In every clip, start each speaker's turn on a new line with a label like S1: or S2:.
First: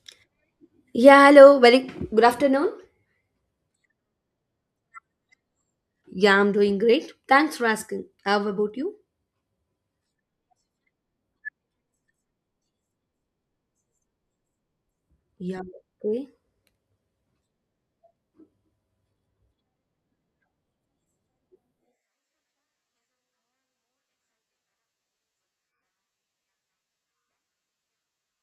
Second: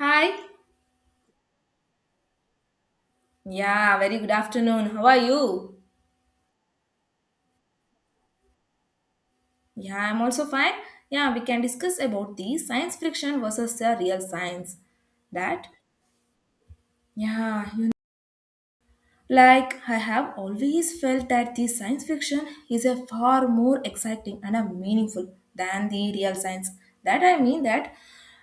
S1: Hi.
S2: Yeah, hello. Very good afternoon.
S1: Yeah, very good afternoon. How are you?
S2: Yeah, I'm doing great. Thanks for asking. How about you?
S1: Yeah, I'm also fine. Yeah, we can discuss about the science fiction versus the real science.
S2: Yeah,
S1: That?
S2: okay.
S1: Yeah, like, I have always felt that the science fiction is a far more exciting and a meaningful than the real science. That, I mean that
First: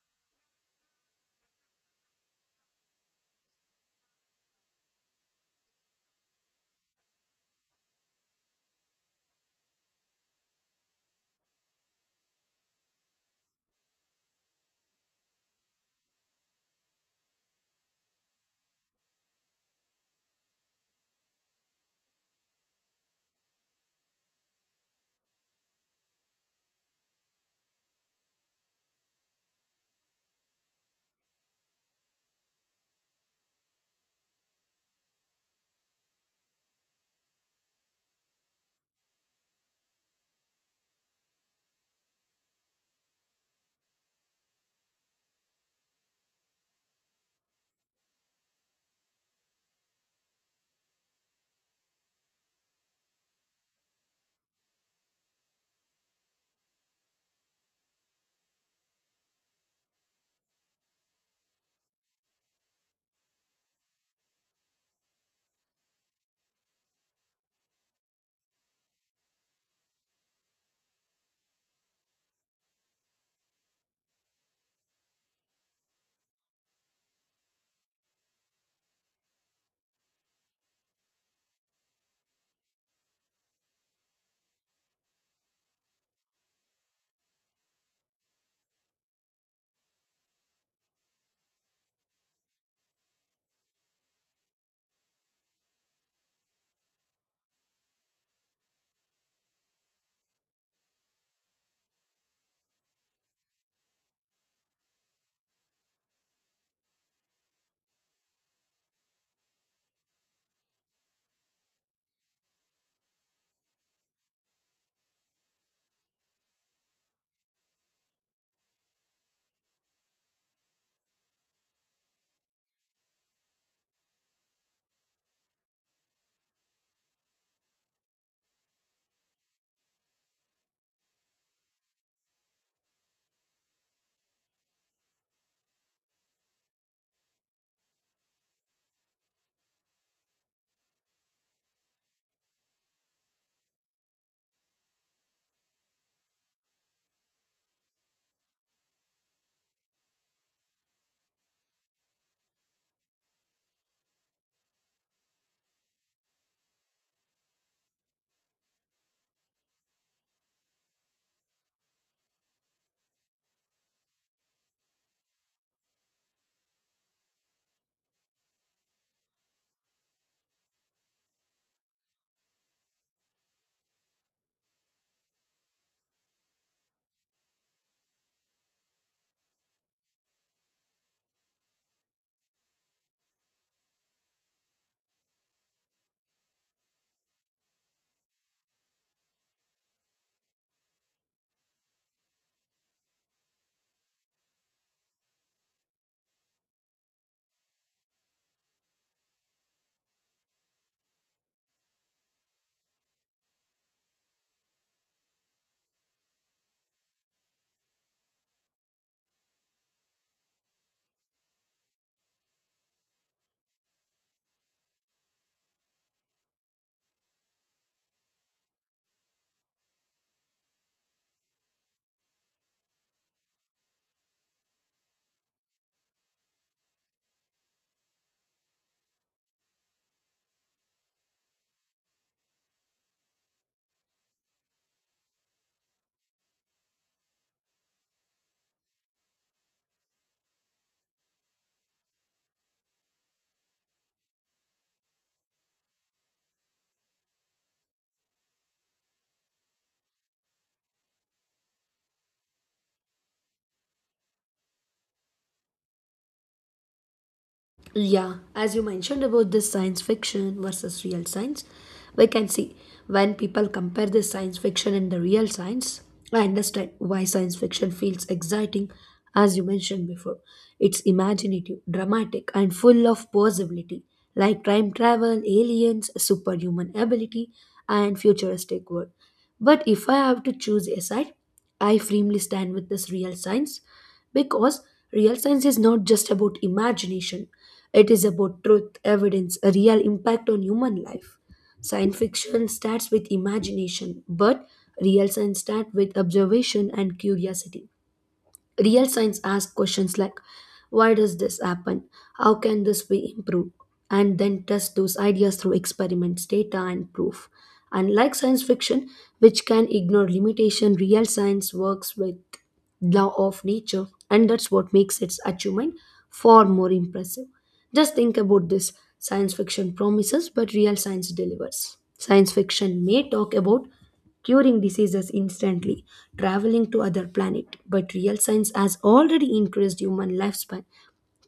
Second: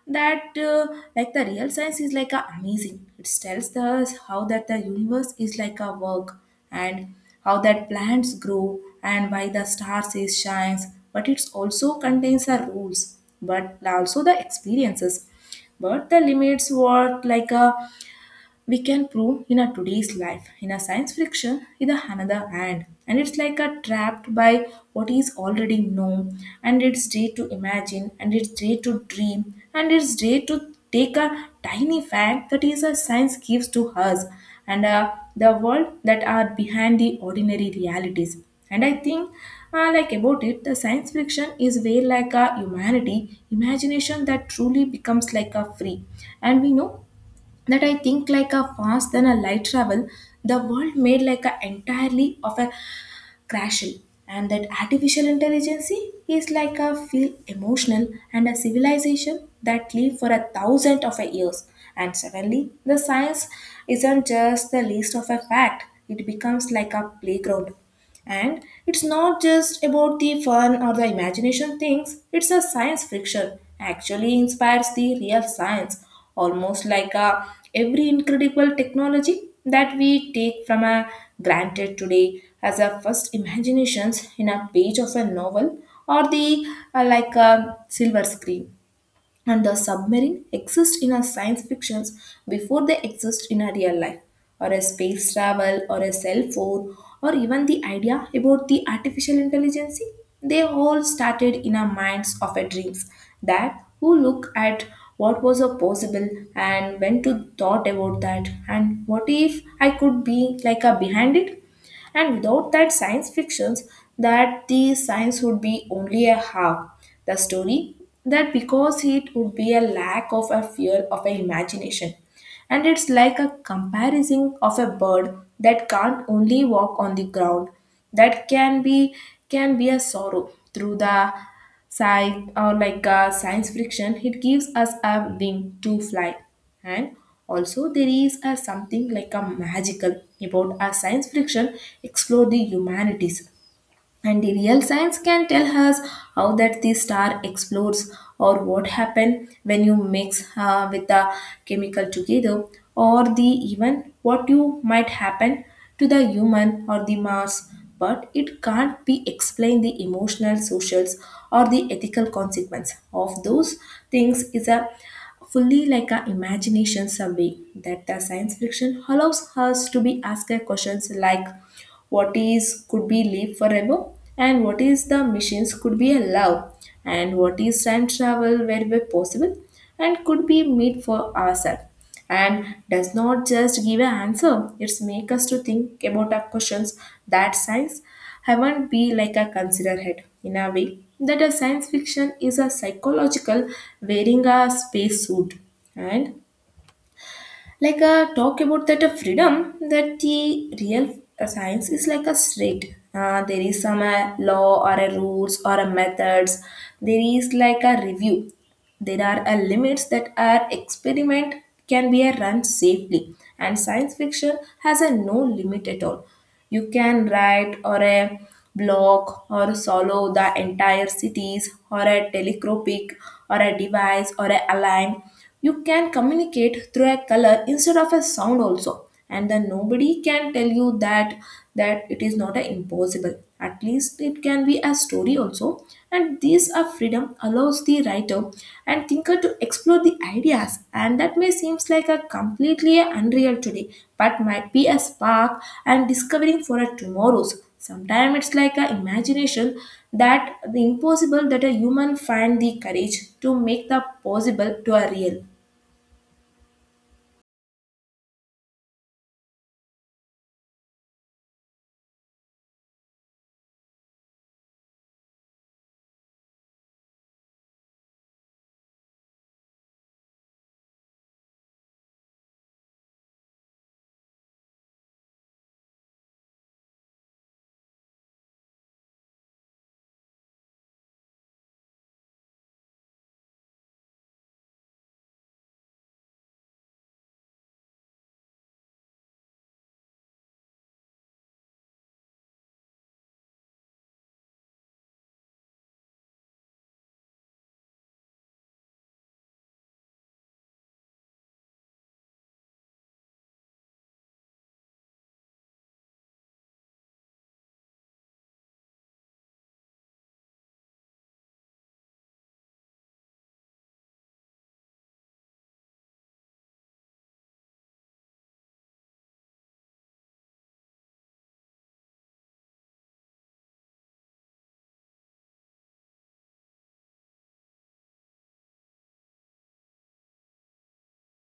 S1: that uh, like the real science is like a amazing. It tells us how that the universe is like a work, and how that plants grow and why the stars is shines. But it also contains the rules, but also the experiences, but the limits were like a we can prove in our today's life in a science fiction in the another hand, and it's like a trapped by what is already known, and it's day to imagine, and it's day to dream, and it's day to take a tiny fact that is a science gives to us, and the world that are behind the ordinary realities. And I think like about it, the science fiction is way like a humanity imagination that truly becomes like a free. And we know that, I think, like a fast than a light travel, the world made like a entirely of a crashel. And that artificial intelligence is like a feel emotional and a civilization that live for a thousand of a years. And suddenly the science isn't just the list of a fact, it becomes like a playground. And it's not just about the fun or the imagination things, it's a science fiction actually inspires the real science, almost like a, every incredible technology that we take from a granted today as our first imaginations in a page of a novel, or the like a silver screen. And the submarine exist in our science fictions before they exist in our real life, or a space travel or a cell phone, or even the idea about the artificial intelligence. They all started in our minds of our dreams, that who look at what was a possible, and when to thought about that, and what if I could be like a behind it. And without that science fictions, that the science would be only a half. The story, that because it would be a lack of a fear of an imagination. And it's like a comparison of a bird that can't only walk on the ground, that can be a sorrow through the sci or, like, science fiction. It gives us a wing to fly. And also there is a something like a magical about a science fiction, explore the humanities. And the real science can tell us how that the star explodes, or what happened when you mix with the chemical together, or the even what you might happen to the human or the Mars. But it can't be explained the emotional socials or the ethical consequence of those things is a fully like a imagination survey, that the science fiction allows us to be asked questions like what is could be live forever, and what is the machines could be allowed, and what is time travel wherever possible, and could be made for ourselves. And does not just give an answer, it's make us to think about our questions that science haven't be like a consider head in a way that a science fiction is a psychological wearing a space suit. And like, talk about that freedom, that the real science is like a strict. There is some law or a rules or a methods. There is like a review. There are a limits that our experiment can be a run safely, and science fiction has a no limit at all. You can write or a block or solo the entire cities, or a telescopic or a device or a align. You can communicate through a color instead of a sound also. And then nobody can tell you that it is not a impossible. At least it can be a story also. And these are freedom allows the writer and thinker to explore the ideas. And that may seems like a completely unreal today, but might be a spark and discovering for a tomorrow's. Sometimes it's like a imagination that the impossible that a human find the courage to make the possible to a real.
S2: Yeah, as you mentioned about this science fiction versus real science, we can see when people compare the science fiction and the real science, I understand why science fiction feels exciting, as you mentioned before. It's imaginative, dramatic, and full of possibility, like time travel, aliens, superhuman ability, and futuristic world. But if I have to choose a side, I firmly stand with this real science because real science is not just about imagination, it is about truth, evidence, a real impact on human life. Science fiction starts with imagination, but real science starts with observation and curiosity. Real science asks questions like why does this happen? How can this be improved? And then test those ideas through experiments, data, and proof. Unlike science fiction, which can ignore limitation, real science works with law of nature, and that's what makes its achievement far more impressive. Just think about this science fiction promises, but real science delivers. Science fiction may talk about curing diseases instantly, traveling to other planet. But real science has already increased human lifespan,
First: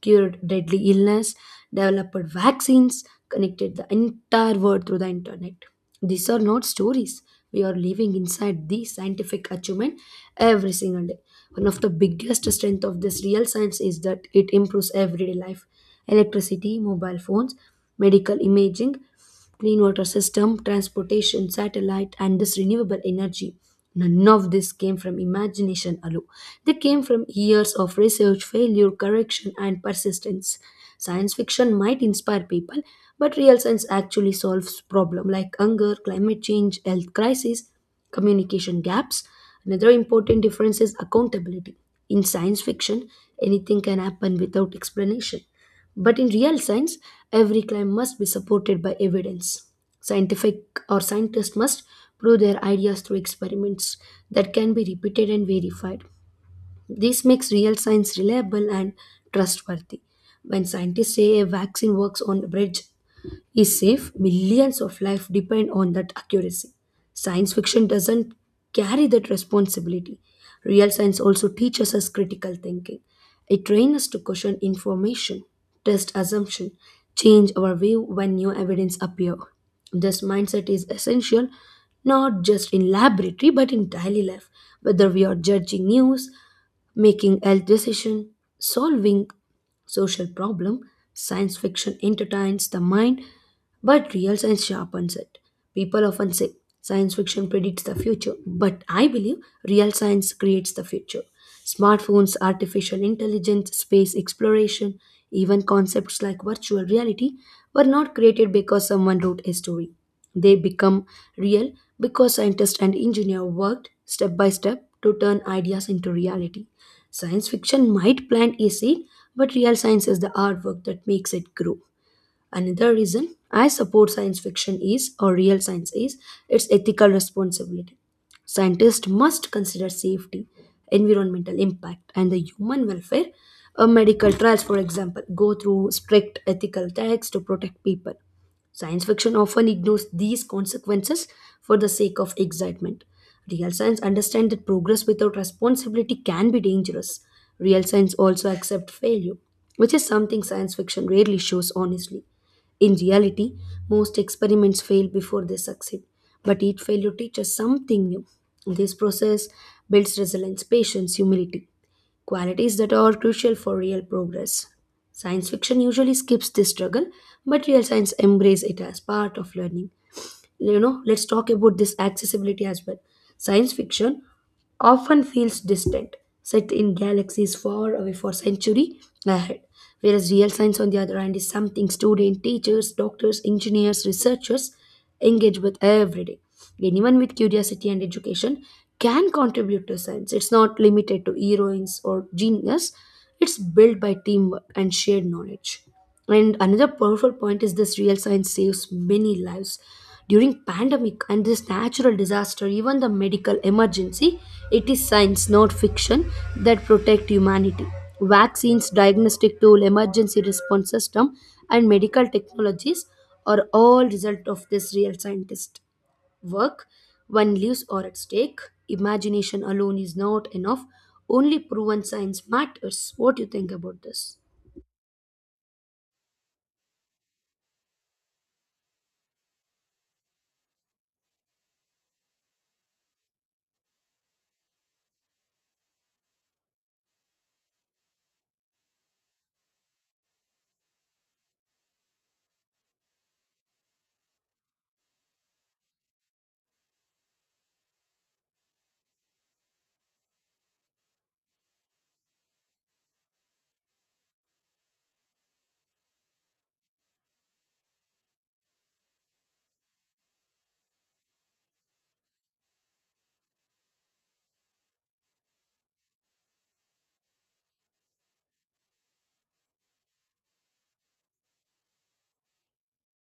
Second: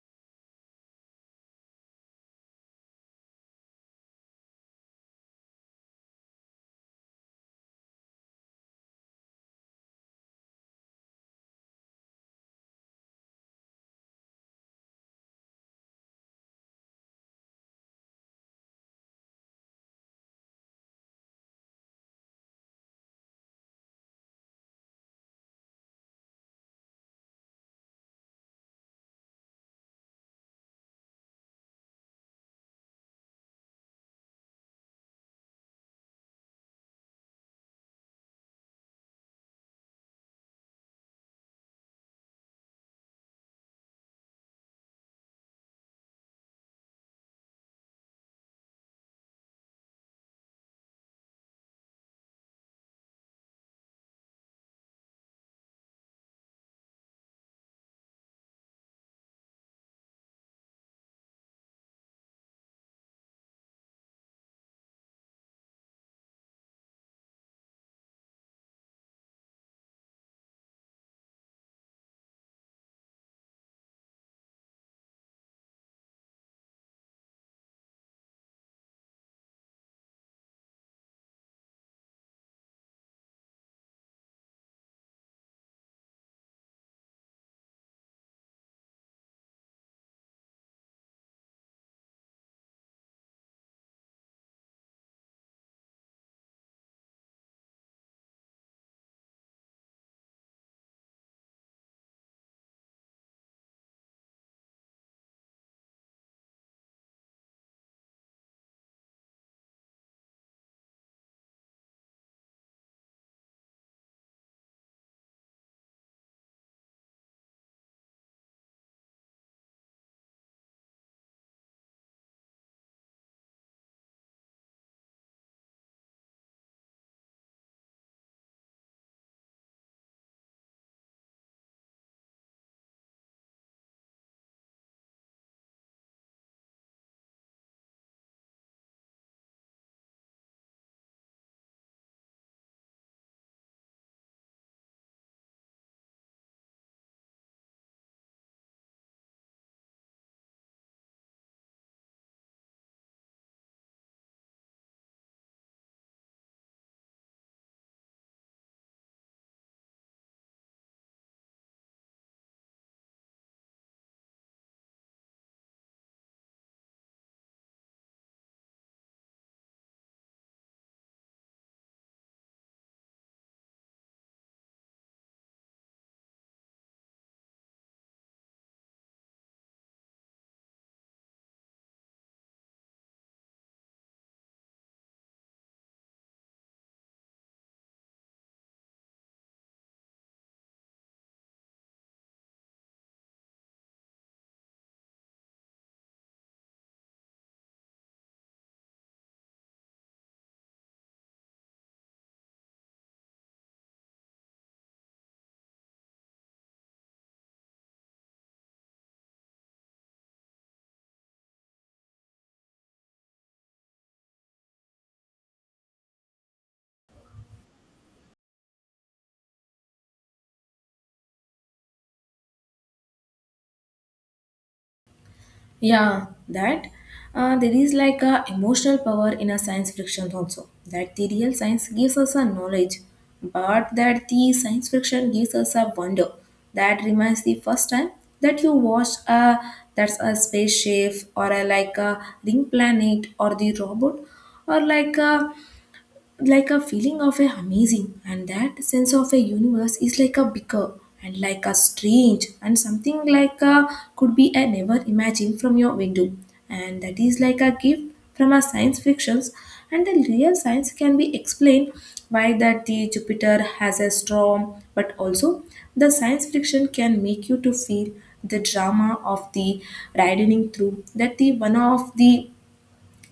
S2: cured deadly illness, developed vaccines, connected the entire world through the internet. These are not stories. We are living inside the scientific achievement every single day. One of the biggest strength of this real science is that it improves everyday life. Electricity, mobile phones, medical imaging, clean water system, transportation, satellite, and this renewable energy. None of this came from imagination alone. They came from years of research, failure, correction, and persistence. Science fiction might inspire people, but real science actually solves problems like hunger, climate change, health crisis, communication gaps. Another important difference is accountability. In science fiction, anything can happen without explanation. But in real science, every claim must be supported by evidence. Scientific or scientists must prove their ideas through experiments that can be repeated and verified. This makes real science reliable and trustworthy. When scientists say a vaccine works on bridge, is safe, millions of lives depend on that accuracy. Science fiction doesn't carry that responsibility. Real science also teaches us critical thinking. It trains us to question information, test assumption, change our view when new evidence appear. This mindset is essential not just in laboratory but in daily life, whether we are judging news, making health decision, solving social problem. Science fiction entertains the mind, but real science sharpens it. People often say science fiction predicts the future, but I believe real science creates the future. Smartphones, artificial intelligence, space exploration, even concepts like virtual reality were not created because someone wrote a story. They become real because scientists and engineers worked step by step to turn ideas into reality. Science fiction might plant a seed, but real science is the artwork that makes it grow. Another reason I support science fiction is, or real science is, its ethical responsibility. Scientists must consider safety, environmental impact, and the human welfare. A medical trials, for example, go through strict ethical checks to protect people. Science fiction often ignores these consequences for the sake of excitement. Real science understands that progress without responsibility can be dangerous. Real science also accepts failure, which is something science fiction rarely shows honestly. In reality, most experiments fail before they succeed, but each failure teaches something new. This process builds resilience, patience, humility, qualities that are crucial for real progress. Science fiction usually skips this struggle, but real science embraces it as part of learning. You know, let's talk about this accessibility as well. Science fiction often feels distant, set in galaxies far away for century ahead. Whereas real science, on the other hand, is something students, teachers, doctors, engineers, researchers engage with every day. Anyone with curiosity and education can contribute to science. It's not limited to heroines or genius, it's built by teamwork and shared knowledge. And another powerful point is this real science saves many lives. During pandemic and this natural disaster, even the medical emergency, it is science, not fiction, that protect humanity. Vaccines, diagnostic tool, emergency response system, and medical technologies are all result of this real scientist work. When lives are at stake, imagination alone is not enough. Only proven science matters. What do you think about this?
S1: Yeah, that there is like a emotional power in a science fiction also. That the real science gives us a knowledge, but that the science fiction gives us a wonder. That reminds the first time that you watch a that's a spaceship, or a like a ring planet or the robot, or like a feeling of a amazing, and that sense of a universe is like a bigger and like a strange and something like a could be a never imagine from your window. And that is like a gift from a science fictions. And the real science can be explained why that the Jupiter has a storm, but also the science fiction can make you to feel the drama of the riding through that the one of the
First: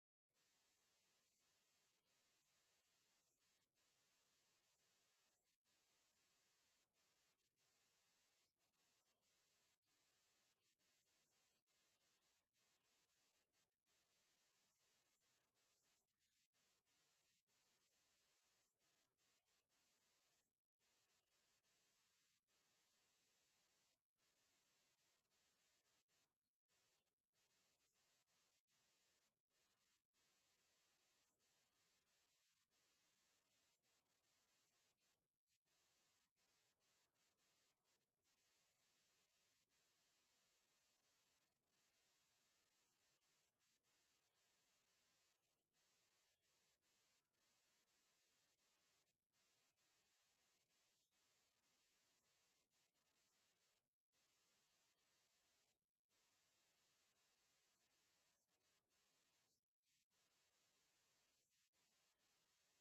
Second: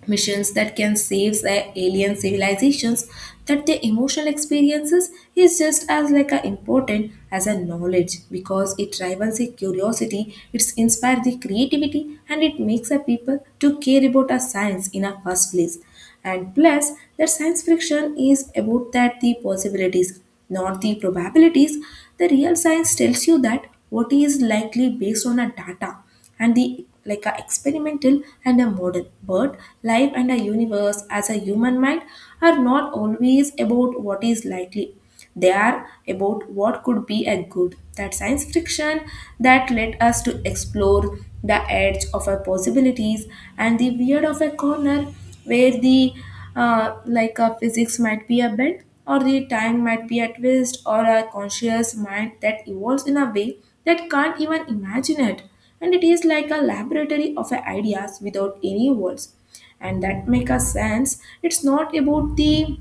S1: missions that can save the alien civilizations. That the emotional experiences is just as like a important as a knowledge, because it rivals the curiosity, it inspires the creativity, and it makes the people to care about a science in a first place. And plus, that science fiction is about that the possibilities, not the probabilities. The real science tells you that what is likely based on a data and the like a experimental and a model. But life and a universe as a human mind are not always about what is likely. They are about what could be a good, that science fiction that led us to explore the edge of our possibilities and the weird of a corner where the like a physics might be a bend, or the time might be a twist, or a conscious mind that evolves in a way that can't even imagine it. And it is like a laboratory of ideas without any walls, and that make a sense it's not about the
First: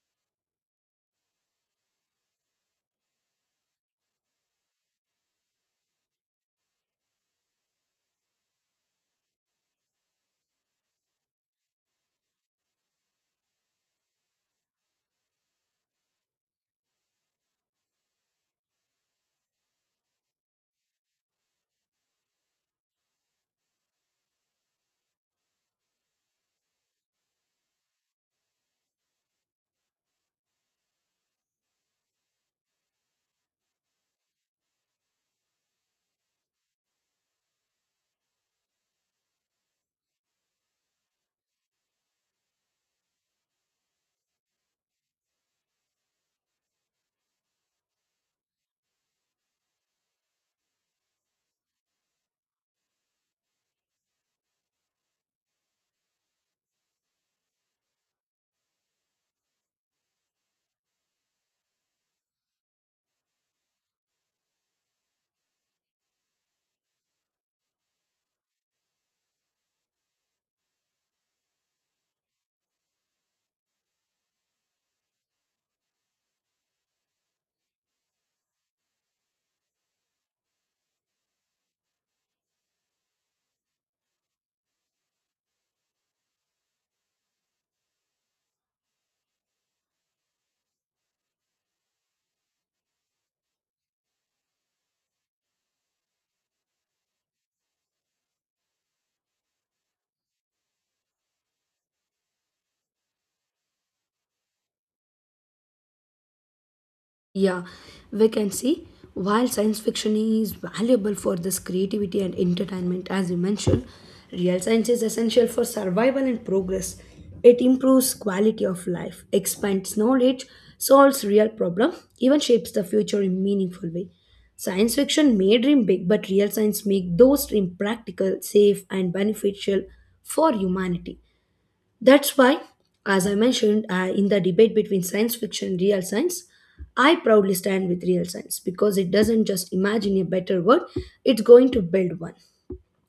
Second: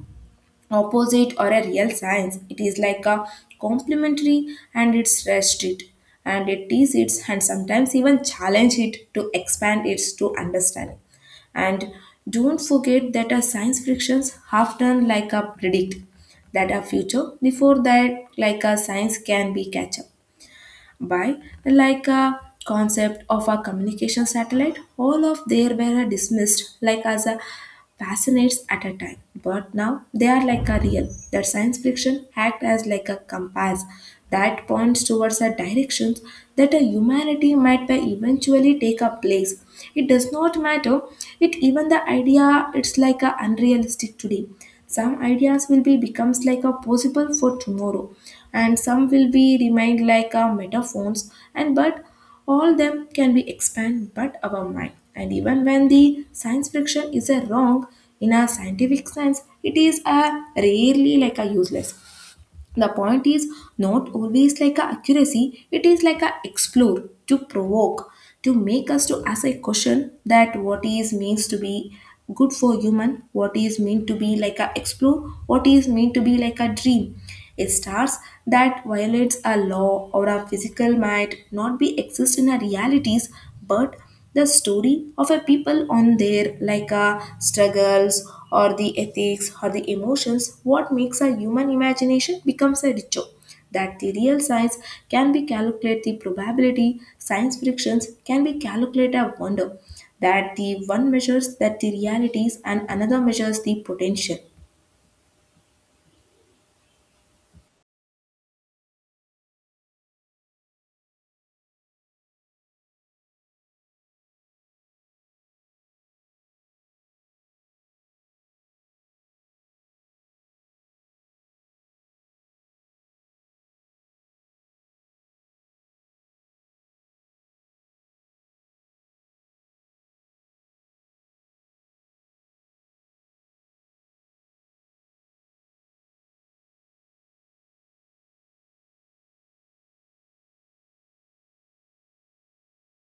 S1: opposite or a real science. It is like a complementary, and it's rest it, and it tease it, and sometimes even challenge it to expand its to understanding. And don't forget that a science frictions half done like a predict that a future before that like a science can be catch up by like a concept of a communication satellite, all of there were dismissed like as a fascinates at a time, but now they are like a real. That science fiction act as like a compass that points towards a directions that a humanity might by eventually take a place. It does not matter it even the idea it's like a unrealistic today. Some ideas will be becomes like a possible for tomorrow, and some will be remained like metaphones and, but all them can be expanded but our mind. And even when the science fiction is a wrong in a scientific sense, it is a rarely like a useless. The point is not always like a accuracy, it is like a explore, to provoke, to make us to ask a question that what is means to be good for human, what is meant to be like a explore, what is meant to be like a dream. A stars that violates a law or a physical might not be exist in our realities, but the story of a people on their like struggles or the ethics or the emotions what makes a human imagination becomes a ritual. That the real size can be calculate the probability, science frictions can be calculate a wonder, that the one measures that the realities and another measures the potential.
S2: Yeah, we can see while science fiction is valuable for this creativity and entertainment, as you mentioned, real science is essential for survival and progress. It improves quality of life, expands knowledge, solves real problems, even shapes the future in meaningful way. Science fiction may dream big, but real science make those dreams practical, safe, and beneficial for humanity. That's why, as I mentioned in the debate between science fiction and real science, I proudly stand with real science because it doesn't just imagine a better world, it's going to build one.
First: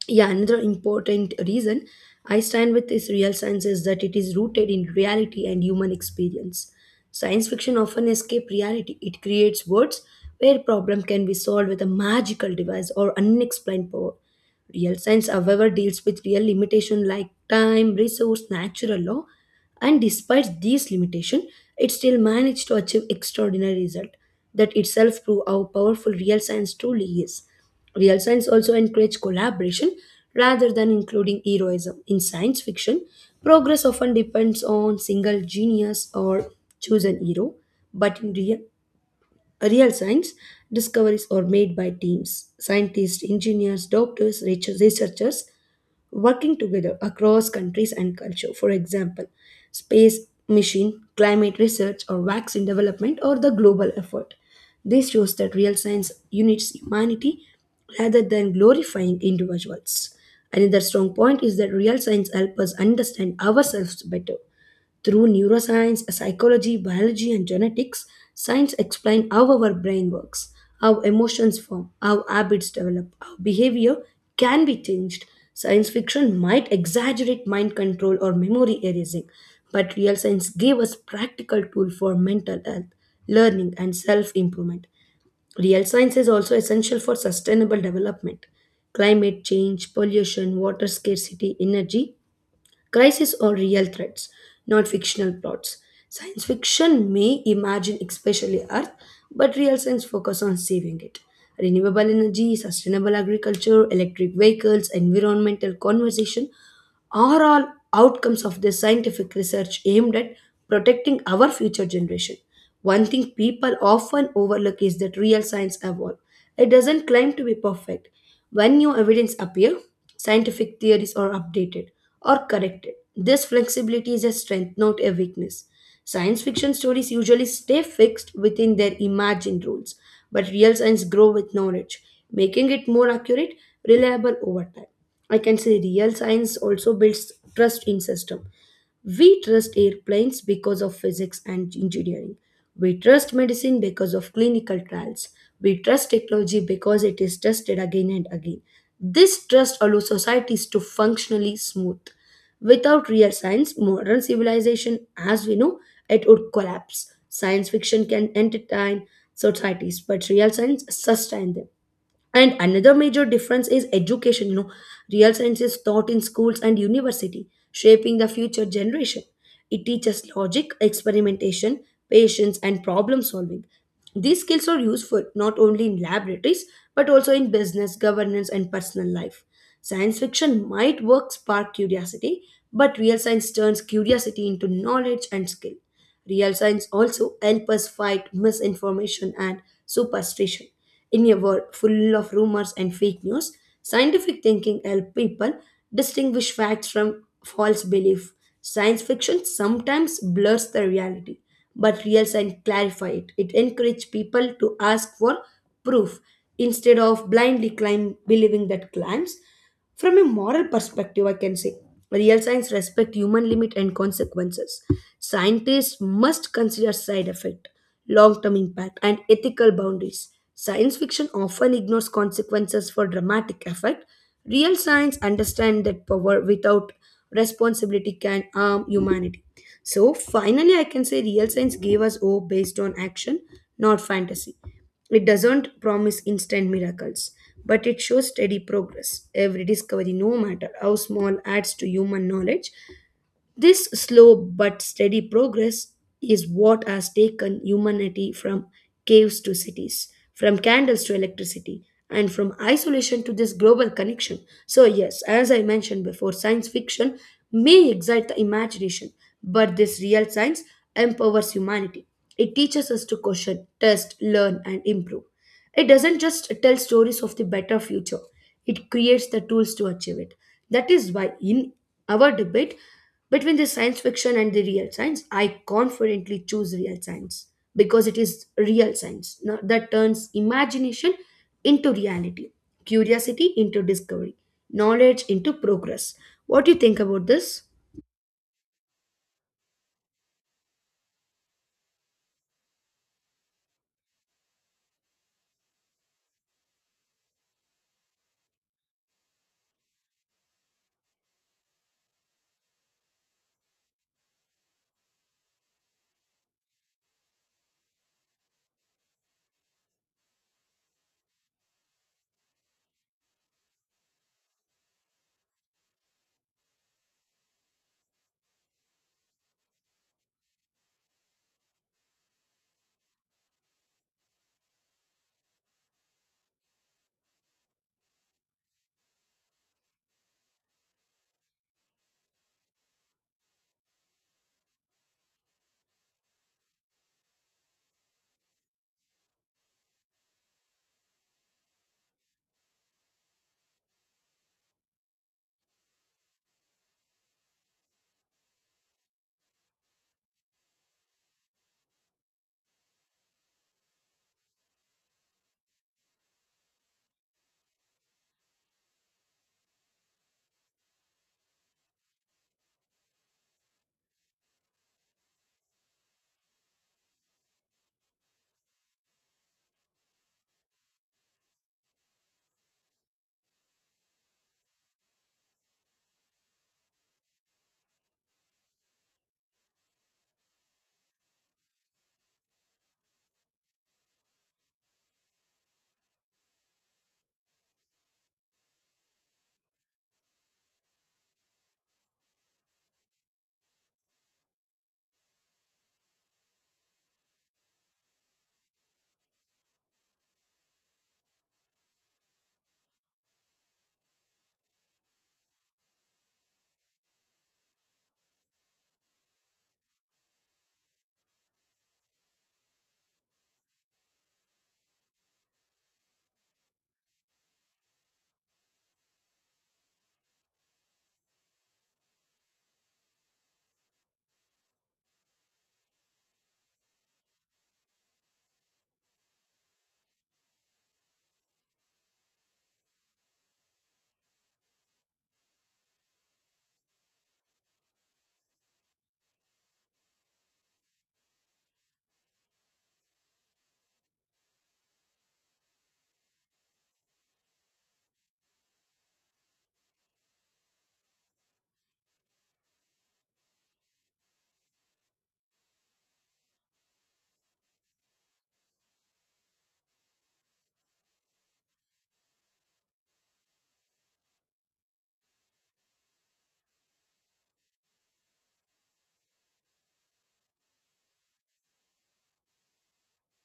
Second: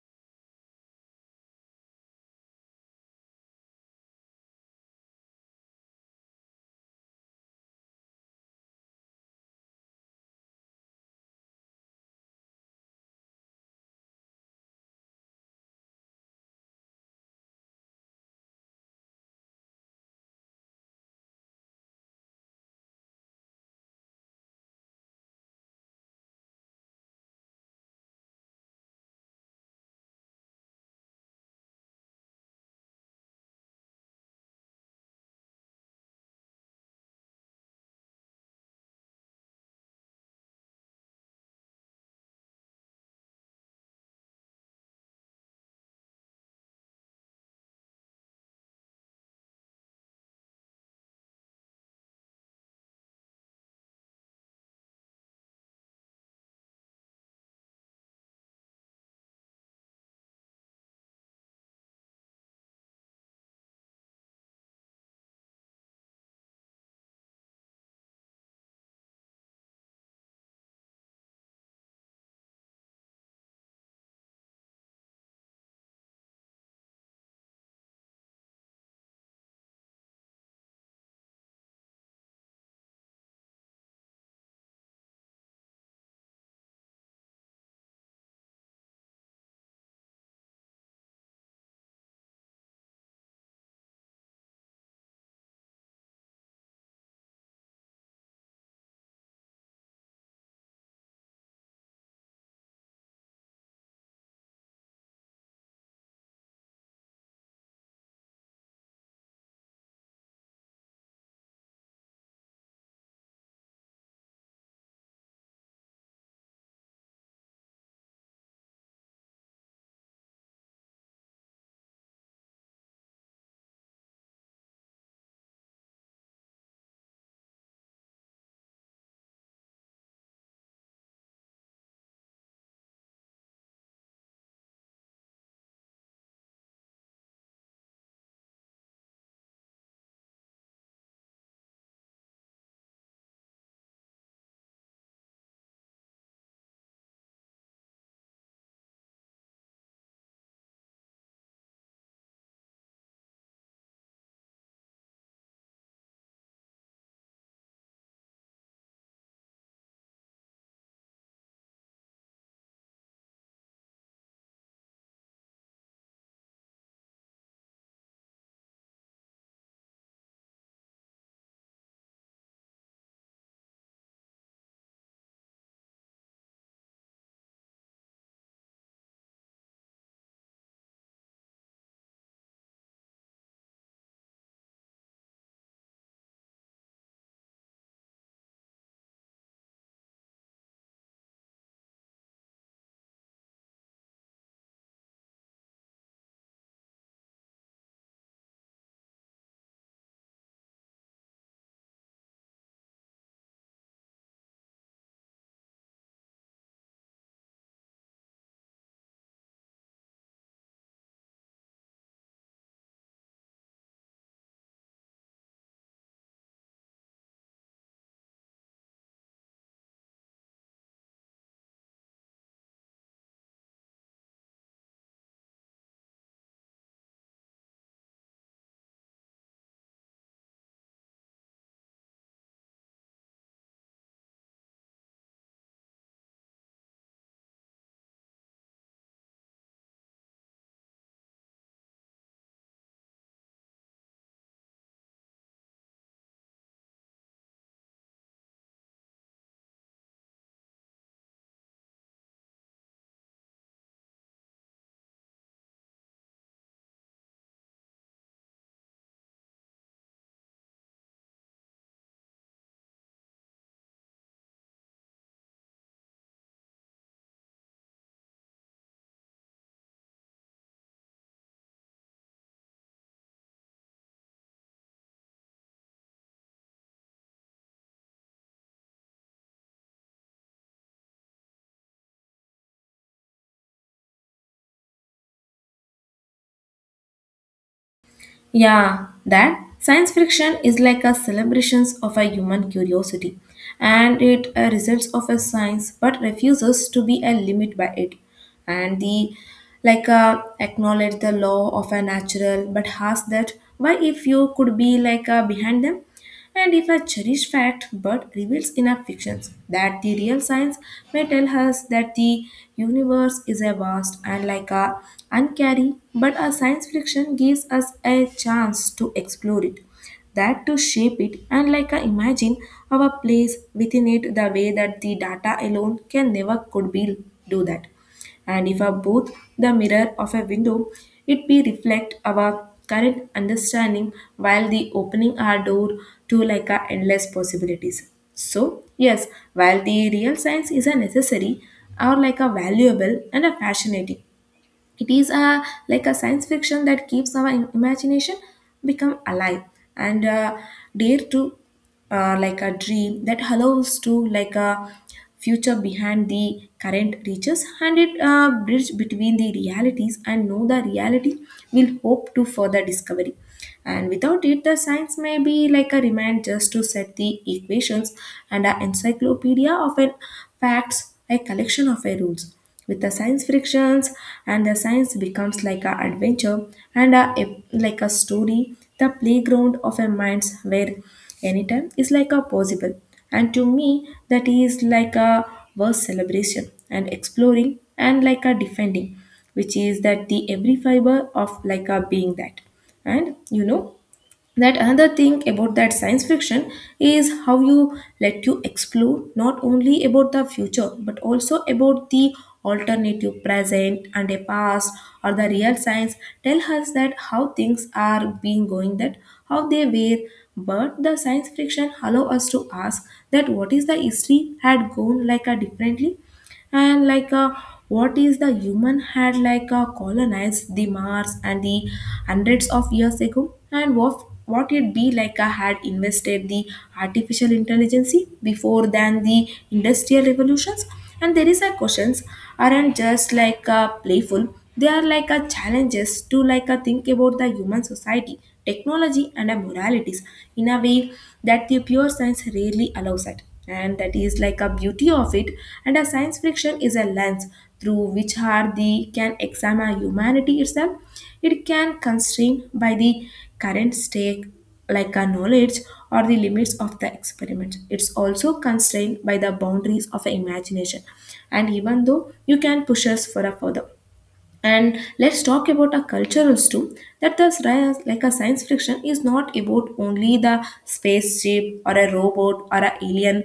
S2: Yeah, another important reason I stand with this real science is that it is rooted in reality and human experience. Science fiction often escape reality. It creates worlds where problem can be solved with a magical device or unexplained power. Real science, however, deals with real limitation like time, resource, natural law, and despite these limitation, it still managed to achieve extraordinary result. That itself proves how powerful real science truly is. Real science also encourages collaboration rather than including heroism. In science fiction, progress often depends on single genius or chosen hero, but in real, real science discoveries are made by teams, scientists, engineers, doctors, researchers working together across countries and culture. For example, space mission, climate research, or vaccine development or the global effort. This shows that real science unites humanity rather than glorifying individuals. Another strong point is that real science helps us understand ourselves better. Through neuroscience, psychology, biology, and genetics, science explains how our brain works, how emotions form, how habits develop, how behavior can be changed. Science fiction might exaggerate mind control or memory erasing, but real science gave us practical tool for mental health, learning, and self-improvement. Real science is also essential for sustainable development. Climate change, pollution, water scarcity, energy crises are real threats, not fictional plots. Science fiction may imagine, especially Earth, but real science focuses on saving it. Renewable energy, sustainable agriculture, electric vehicles, environmental conservation are all outcomes of this scientific research aimed at protecting our future generation. One thing people often overlook is that real science evolves. It doesn't claim to be perfect. When new evidence appears, scientific theories are updated or corrected. This flexibility is a strength, not a weakness. Science fiction stories usually stay fixed within their imagined rules, but real science grows with knowledge, making it more accurate, reliable over time. I can say real science also builds trust in system. We trust airplanes because of physics and engineering. We trust medicine because of clinical trials. We trust technology because it is tested again and again. This trust allows societies to functionally smooth. Without real science, modern civilization, as we know, it would collapse. Science fiction can entertain societies, but real science sustains them. And another major difference is education, you know, real science is taught in schools and university shaping the future generation. It teaches logic, experimentation, patience, and problem solving. These skills are useful not only in laboratories but also in business, governance, and personal life. Science fiction might work spark curiosity, but real science turns curiosity into knowledge and skill. Real science also help us fight misinformation and superstition. In a world full of rumors and fake news, scientific thinking help people distinguish facts from false belief. Science fiction sometimes blurs the reality, but real science clarify it. It encourage people to ask for proof instead of blindly claim, believing that claims. From a moral perspective, I can say real science respect human limit and consequences. Scientists must consider side effect, long-term impact, and ethical boundaries. Science fiction often ignores consequences for dramatic effect. Real science understands that power without responsibility can harm humanity. So finally, I can say real science gave us hope based on action, not fantasy. It doesn't promise instant miracles, but it shows steady progress. Every discovery, no matter how small, adds to human knowledge. This slow but steady progress is what has taken humanity from caves to cities, from candles to electricity, and from isolation to this global connection. So, yes, as I mentioned before, science fiction may excite the imagination, but this real science empowers humanity. It teaches us to question, test, learn, and improve. It doesn't just tell stories of the better future, it creates the tools to achieve it. That is why, in our debate between the science fiction and the real science, I confidently choose real science because it is real science now that turns imagination into reality, curiosity into discovery, knowledge into progress. What do you think about this?
S1: Yeah, that science fiction is like a celebrations of a human curiosity, and it results of a science, but refuses to be a limit by it. And the like, acknowledge the law of a natural, but has that why if you could be like behind them. And if a cherished fact but reveals enough fictions that the real science may tell us that the universe is a vast and like a uncanny, but a science fiction gives us a chance to explore it, that to shape it and like a imagine our place within it the way that the data alone can never could be do that. And if a both the mirror of a window, it be reflect our current understanding while the opening our door to like a endless possibilities. So yes, while the real science is a necessary or like a valuable and a fascinating, it is a like a science fiction that keeps our imagination become alive and dare to, like a dream that allows to like a future behind the current reaches, and it bridge between the realities and know the reality will hope to further discovery. And without it, the science may be like a remind just to set the equations and an encyclopedia of an facts, a collection of a rules. With the science frictions and the science becomes like an adventure and like a story, the playground of a mind's where anytime is like a possible. And to me, that is like a worth celebration and exploring and like a defending, which is that the every fiber of like a being that. And you know that another thing about that science fiction is how you let you explore not only about the future but also about the alternative present and a past, or the real science tell us that how things are being going, that how they were, but the science fiction allow us to ask that what is the history had gone like a differently, and like what is the human had like colonized the Mars and the hundreds of years ago, and what it be like had invested the artificial intelligence before than the industrial revolutions, and there is a questions aren't just like playful. They are like a challenges to like a think about the human society, technology, and moralities, in a way that the pure science rarely allows it, and that is like a beauty of it. And a science fiction is a lens through which hardy can examine humanity itself. It can constrain by the current state, like a knowledge or the limits of the experiment. It's also constrained by the boundaries of imagination, and even though you can push us for a further. And let's talk about our culturals too. That the like a science fiction is not about only the spaceship or a robot or a alien,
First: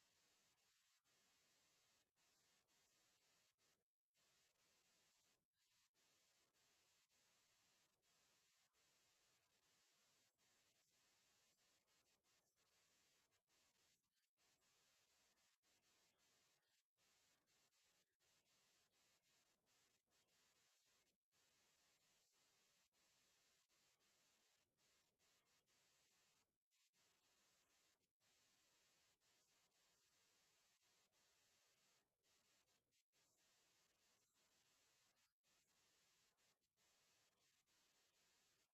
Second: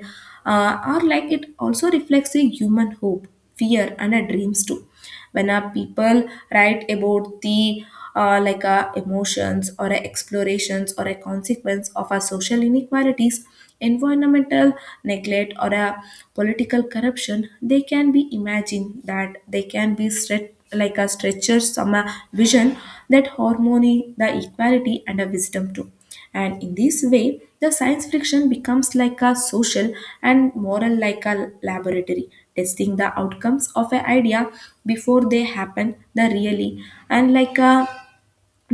S1: or like it also reflects a human hope, fear, and a dreams too. When our people write about the, like emotions or a explorations or a consequence of our social inequalities, environmental neglect, or a political corruption, they can be imagined that they can be stretched like a stretcher some vision that harmony the equality and a wisdom too. And in this way the science fiction becomes like a social and moral like a laboratory, testing the outcomes of an idea before they happen the really. And like a,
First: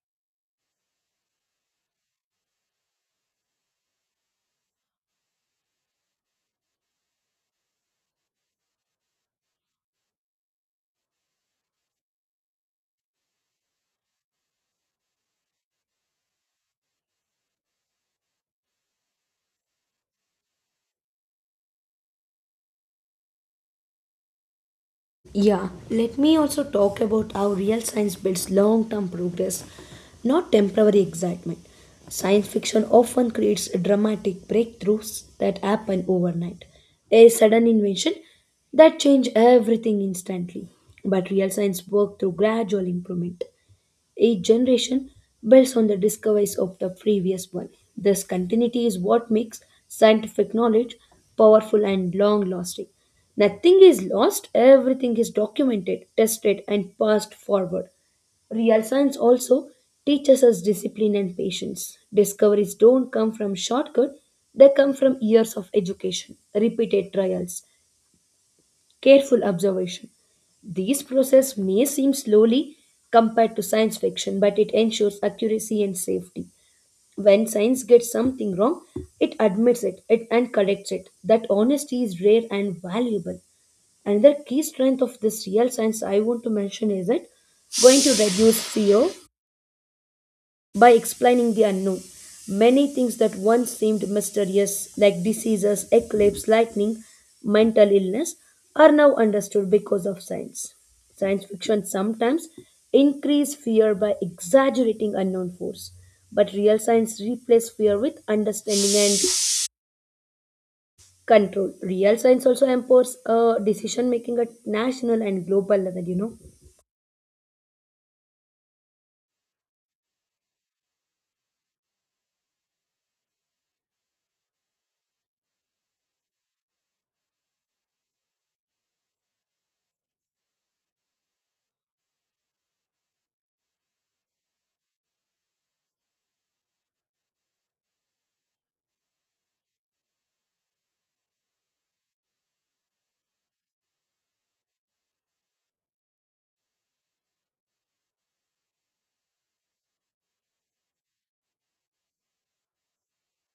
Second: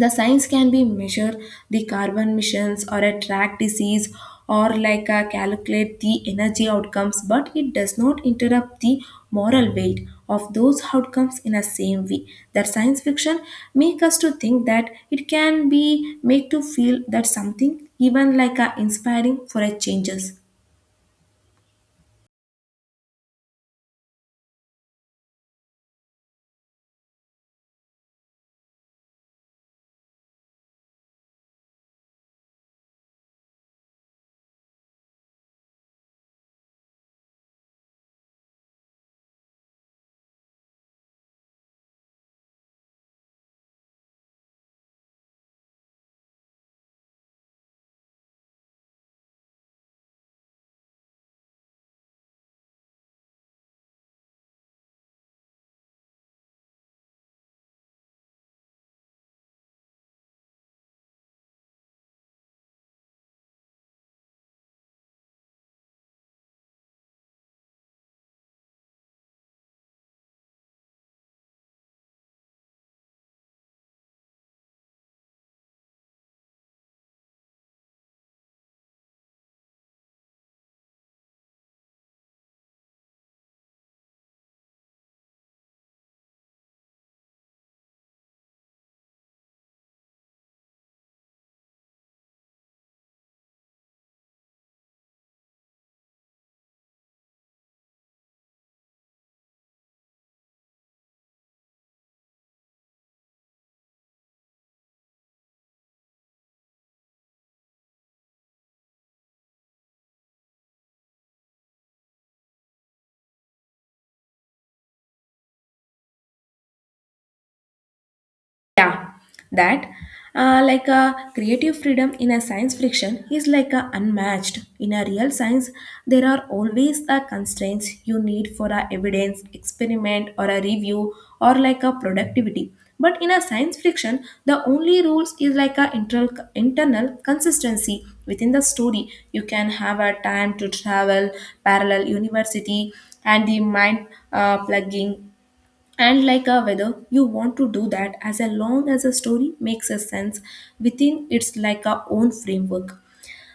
S1: the science can be measure the carbon emissions or a track disease, or like calculate the energy outcomes, but it does not interrupt the moral weight of those outcomes in a same way that science fiction make us to think, that it can be made to feel that something even like inspiring for a changes.
S2: Yeah, let me also talk about how real science builds long term progress, not temporary excitement. Science fiction often creates dramatic breakthroughs that happen overnight, a sudden invention that changes everything instantly. But real science works through gradual improvement, each generation builds on the discoveries of the previous one. This continuity is what makes scientific knowledge powerful and long lasting. Nothing is lost, everything is documented, tested, and passed forward. Real science also teaches us discipline and patience. Discoveries don't come from shortcut, they come from years of education, repeated trials, careful observation. These processes may seem slowly compared to science fiction, but it ensures accuracy and safety. When science gets something wrong, it admits it, and corrects it. That honesty is rare and valuable. Another key strength of this real science I want to mention is it going to reduce fear by explaining the unknown. Many things that once seemed mysterious, like diseases, eclipse, lightning, mental illness, are now understood because of science. Science fiction sometimes increase fear by exaggerating unknown force, but real science replaces fear with understanding and control. Real science also empowers decision making at national and global level.
S1: Yeah, that like a creative freedom in a science fiction is like a unmatched. In a real science, there are always a constraints you need for a evidence, experiment, or a review, or like a productivity. But in a science fiction, the only rules is like a internal consistency within the story. You can have a time to travel, parallel university, and the mind plugging, and like a weather, you want to do that as long as a story makes a sense within its like a own framework.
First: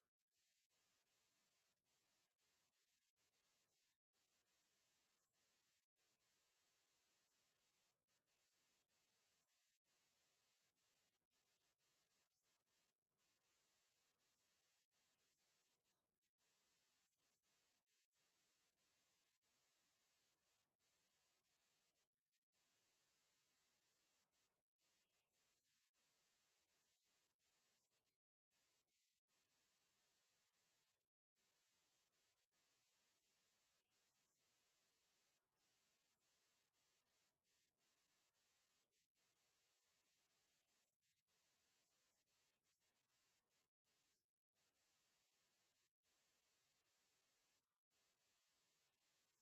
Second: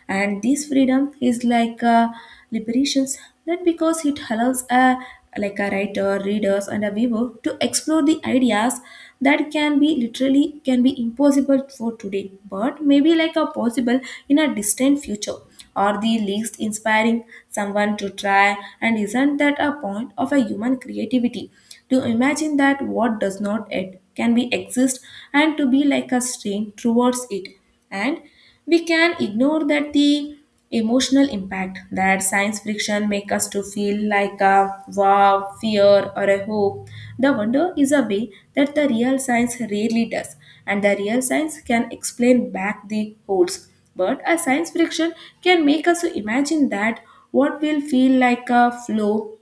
S1: And this freedom is like liberations, not because it allows a like a writer readers and a viewer to explore the ideas that can be literally can be impossible for today but maybe like a possible in a distant future, or the least inspiring someone to try. And isn't that a point of a human creativity to imagine that what does not yet can be exist, and to be like a strain towards it. And we can ignore that the emotional impact that science fiction make us to feel like a wow, fear or a hope, the wonder is a way that the real science rarely does. And the real science can explain back the holes, but a science fiction can make us to imagine that what will feel like a flow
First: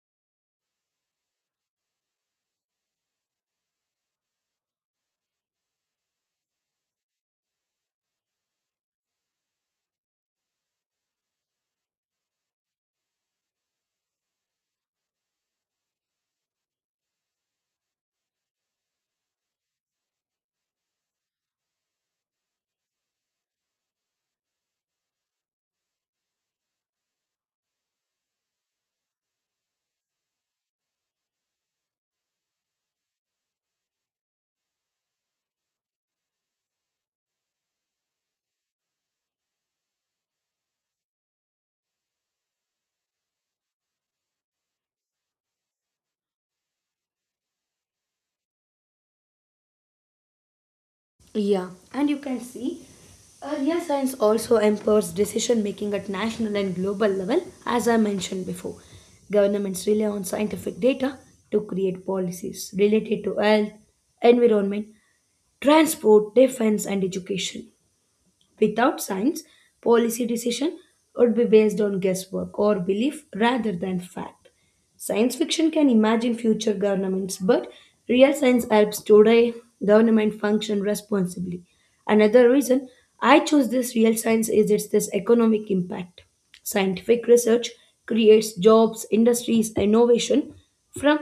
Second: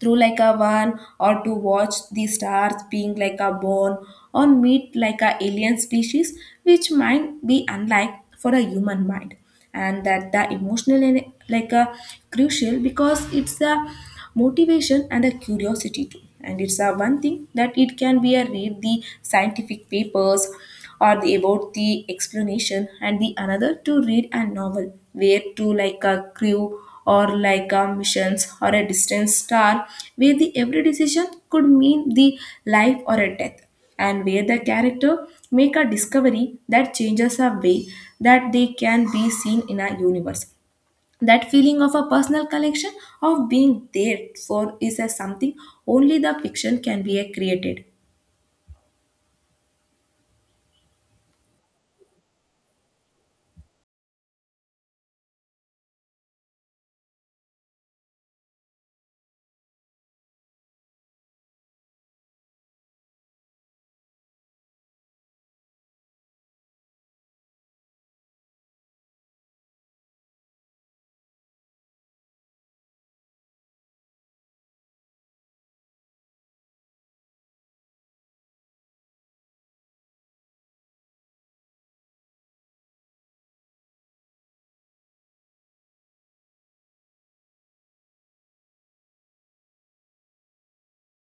S1: through like a one, or to watch the stars being like a born, or meet like a alien species which might be unlike for a human mind. And that the emotional and like a crucial, because it's a motivation and a curiosity too. And it's a one thing that it can be a read the scientific papers or the about the explanation, and the another to read a novel where to like a crew or like a missions or a distant star, where the every decision could mean the life or a death, and where the character make a discovery that changes a way that they can be seen in a universe. That feeling of a personal connection, of being there for, is a something only the fiction can be a created.
S2: Yeah, and you can see earlier science also empowers decision making at national and global level, as I mentioned before. Governments rely on scientific data to create policies related to health, environment, transport, defense, and education. Without science, policy decision would be based on guesswork or belief rather than fact. Science fiction can imagine future governments, but real science helps today government function responsibly. Another reason I chose this real science is it's this economic impact. Scientific research creates jobs, industries, innovation from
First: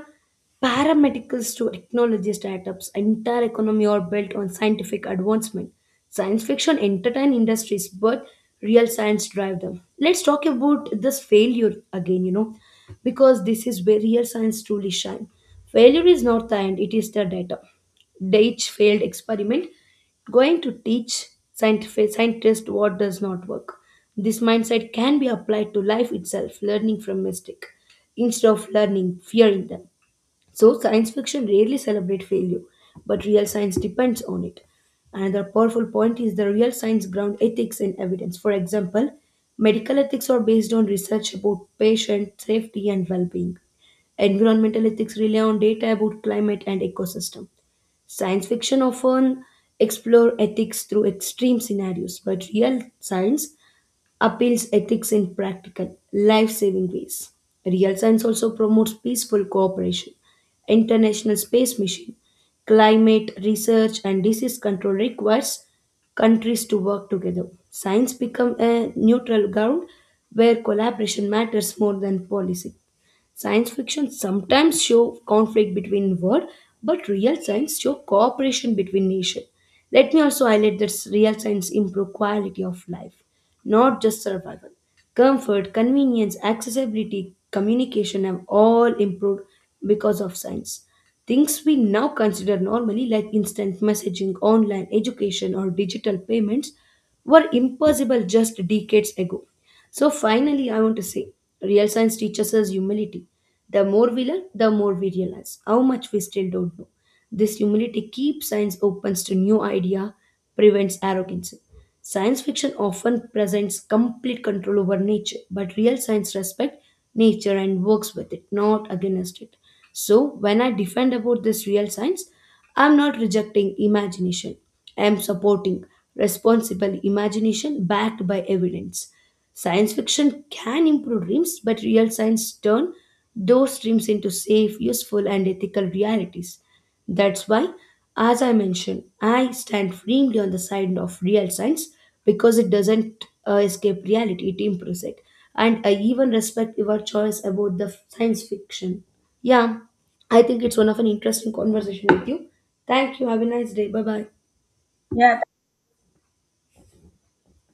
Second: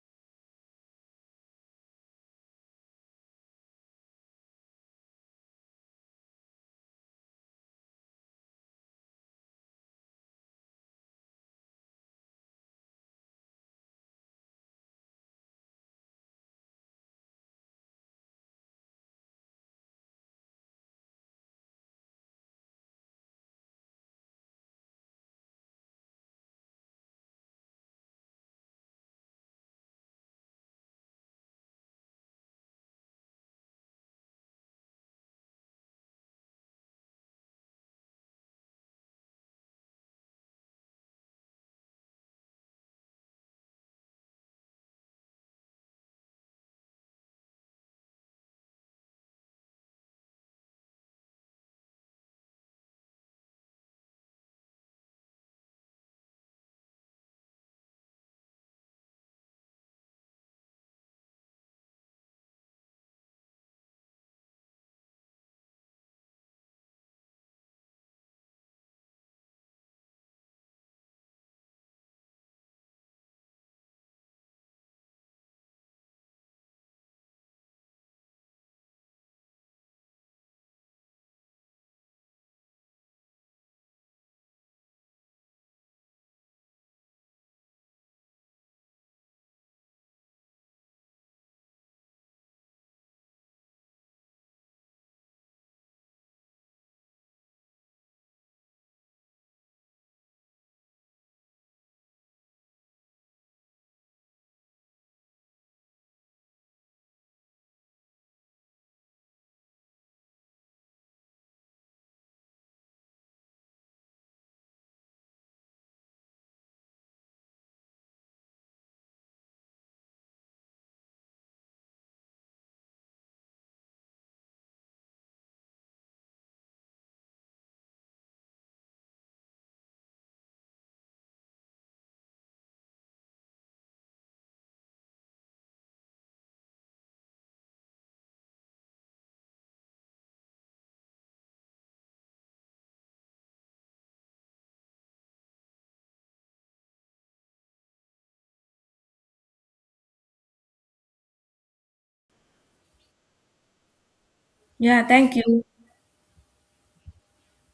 S2: Paramedicals to technology startups, entire economy are built on scientific advancement. Science fiction entertain industries, but real science drive them. Let's talk about this failure again, because this is where real science truly shine. Failure is not the end, it is the data. Deitch failed experiment going to teach scientific scientists what does not work. This mindset can be applied to life itself, learning from mistake instead of learning fearing them. So science fiction rarely celebrates failure, but real science depends on it. Another powerful point is the real science ground ethics and evidence. For example, medical ethics are based on research about patient safety and well-being. Environmental ethics rely on data about climate and ecosystem. Science fiction often explore ethics through extreme scenarios, but real science appeals ethics in practical, life saving ways. Real science also promotes peaceful cooperation, international space mission, climate research, and disease control requires countries to work together. Science becomes a neutral ground where collaboration matters more than policy. Science fiction sometimes show conflict between world, but real science show cooperation between nation. Let me also highlight that real science improve quality of life, not just survival. Comfort, convenience, accessibility, communication have all improved because of science. Things we now consider normally, like instant messaging, online education, or digital payments, were impossible just decades ago. So, finally, I want to say real science teaches us humility. The more we learn, the more we realize how much we still don't know. This humility keeps science open to new idea, prevents arrogance. Science fiction often presents complete control over nature, but real science respects nature and works with it, not against it. So when I defend about this real science, I'm not rejecting imagination. I am supporting responsible imagination backed by evidence. Science fiction can improve dreams, but real science turn those dreams into safe, useful, and ethical realities. That's why, as I mentioned, I stand firmly on the side of real science because it doesn't escape reality, it improves it. And I even respect your choice about the science fiction. Yeah. I think it's one of an interesting conversation with you. Thank you. Have a nice day. Bye bye.
S1: Yeah, thank you.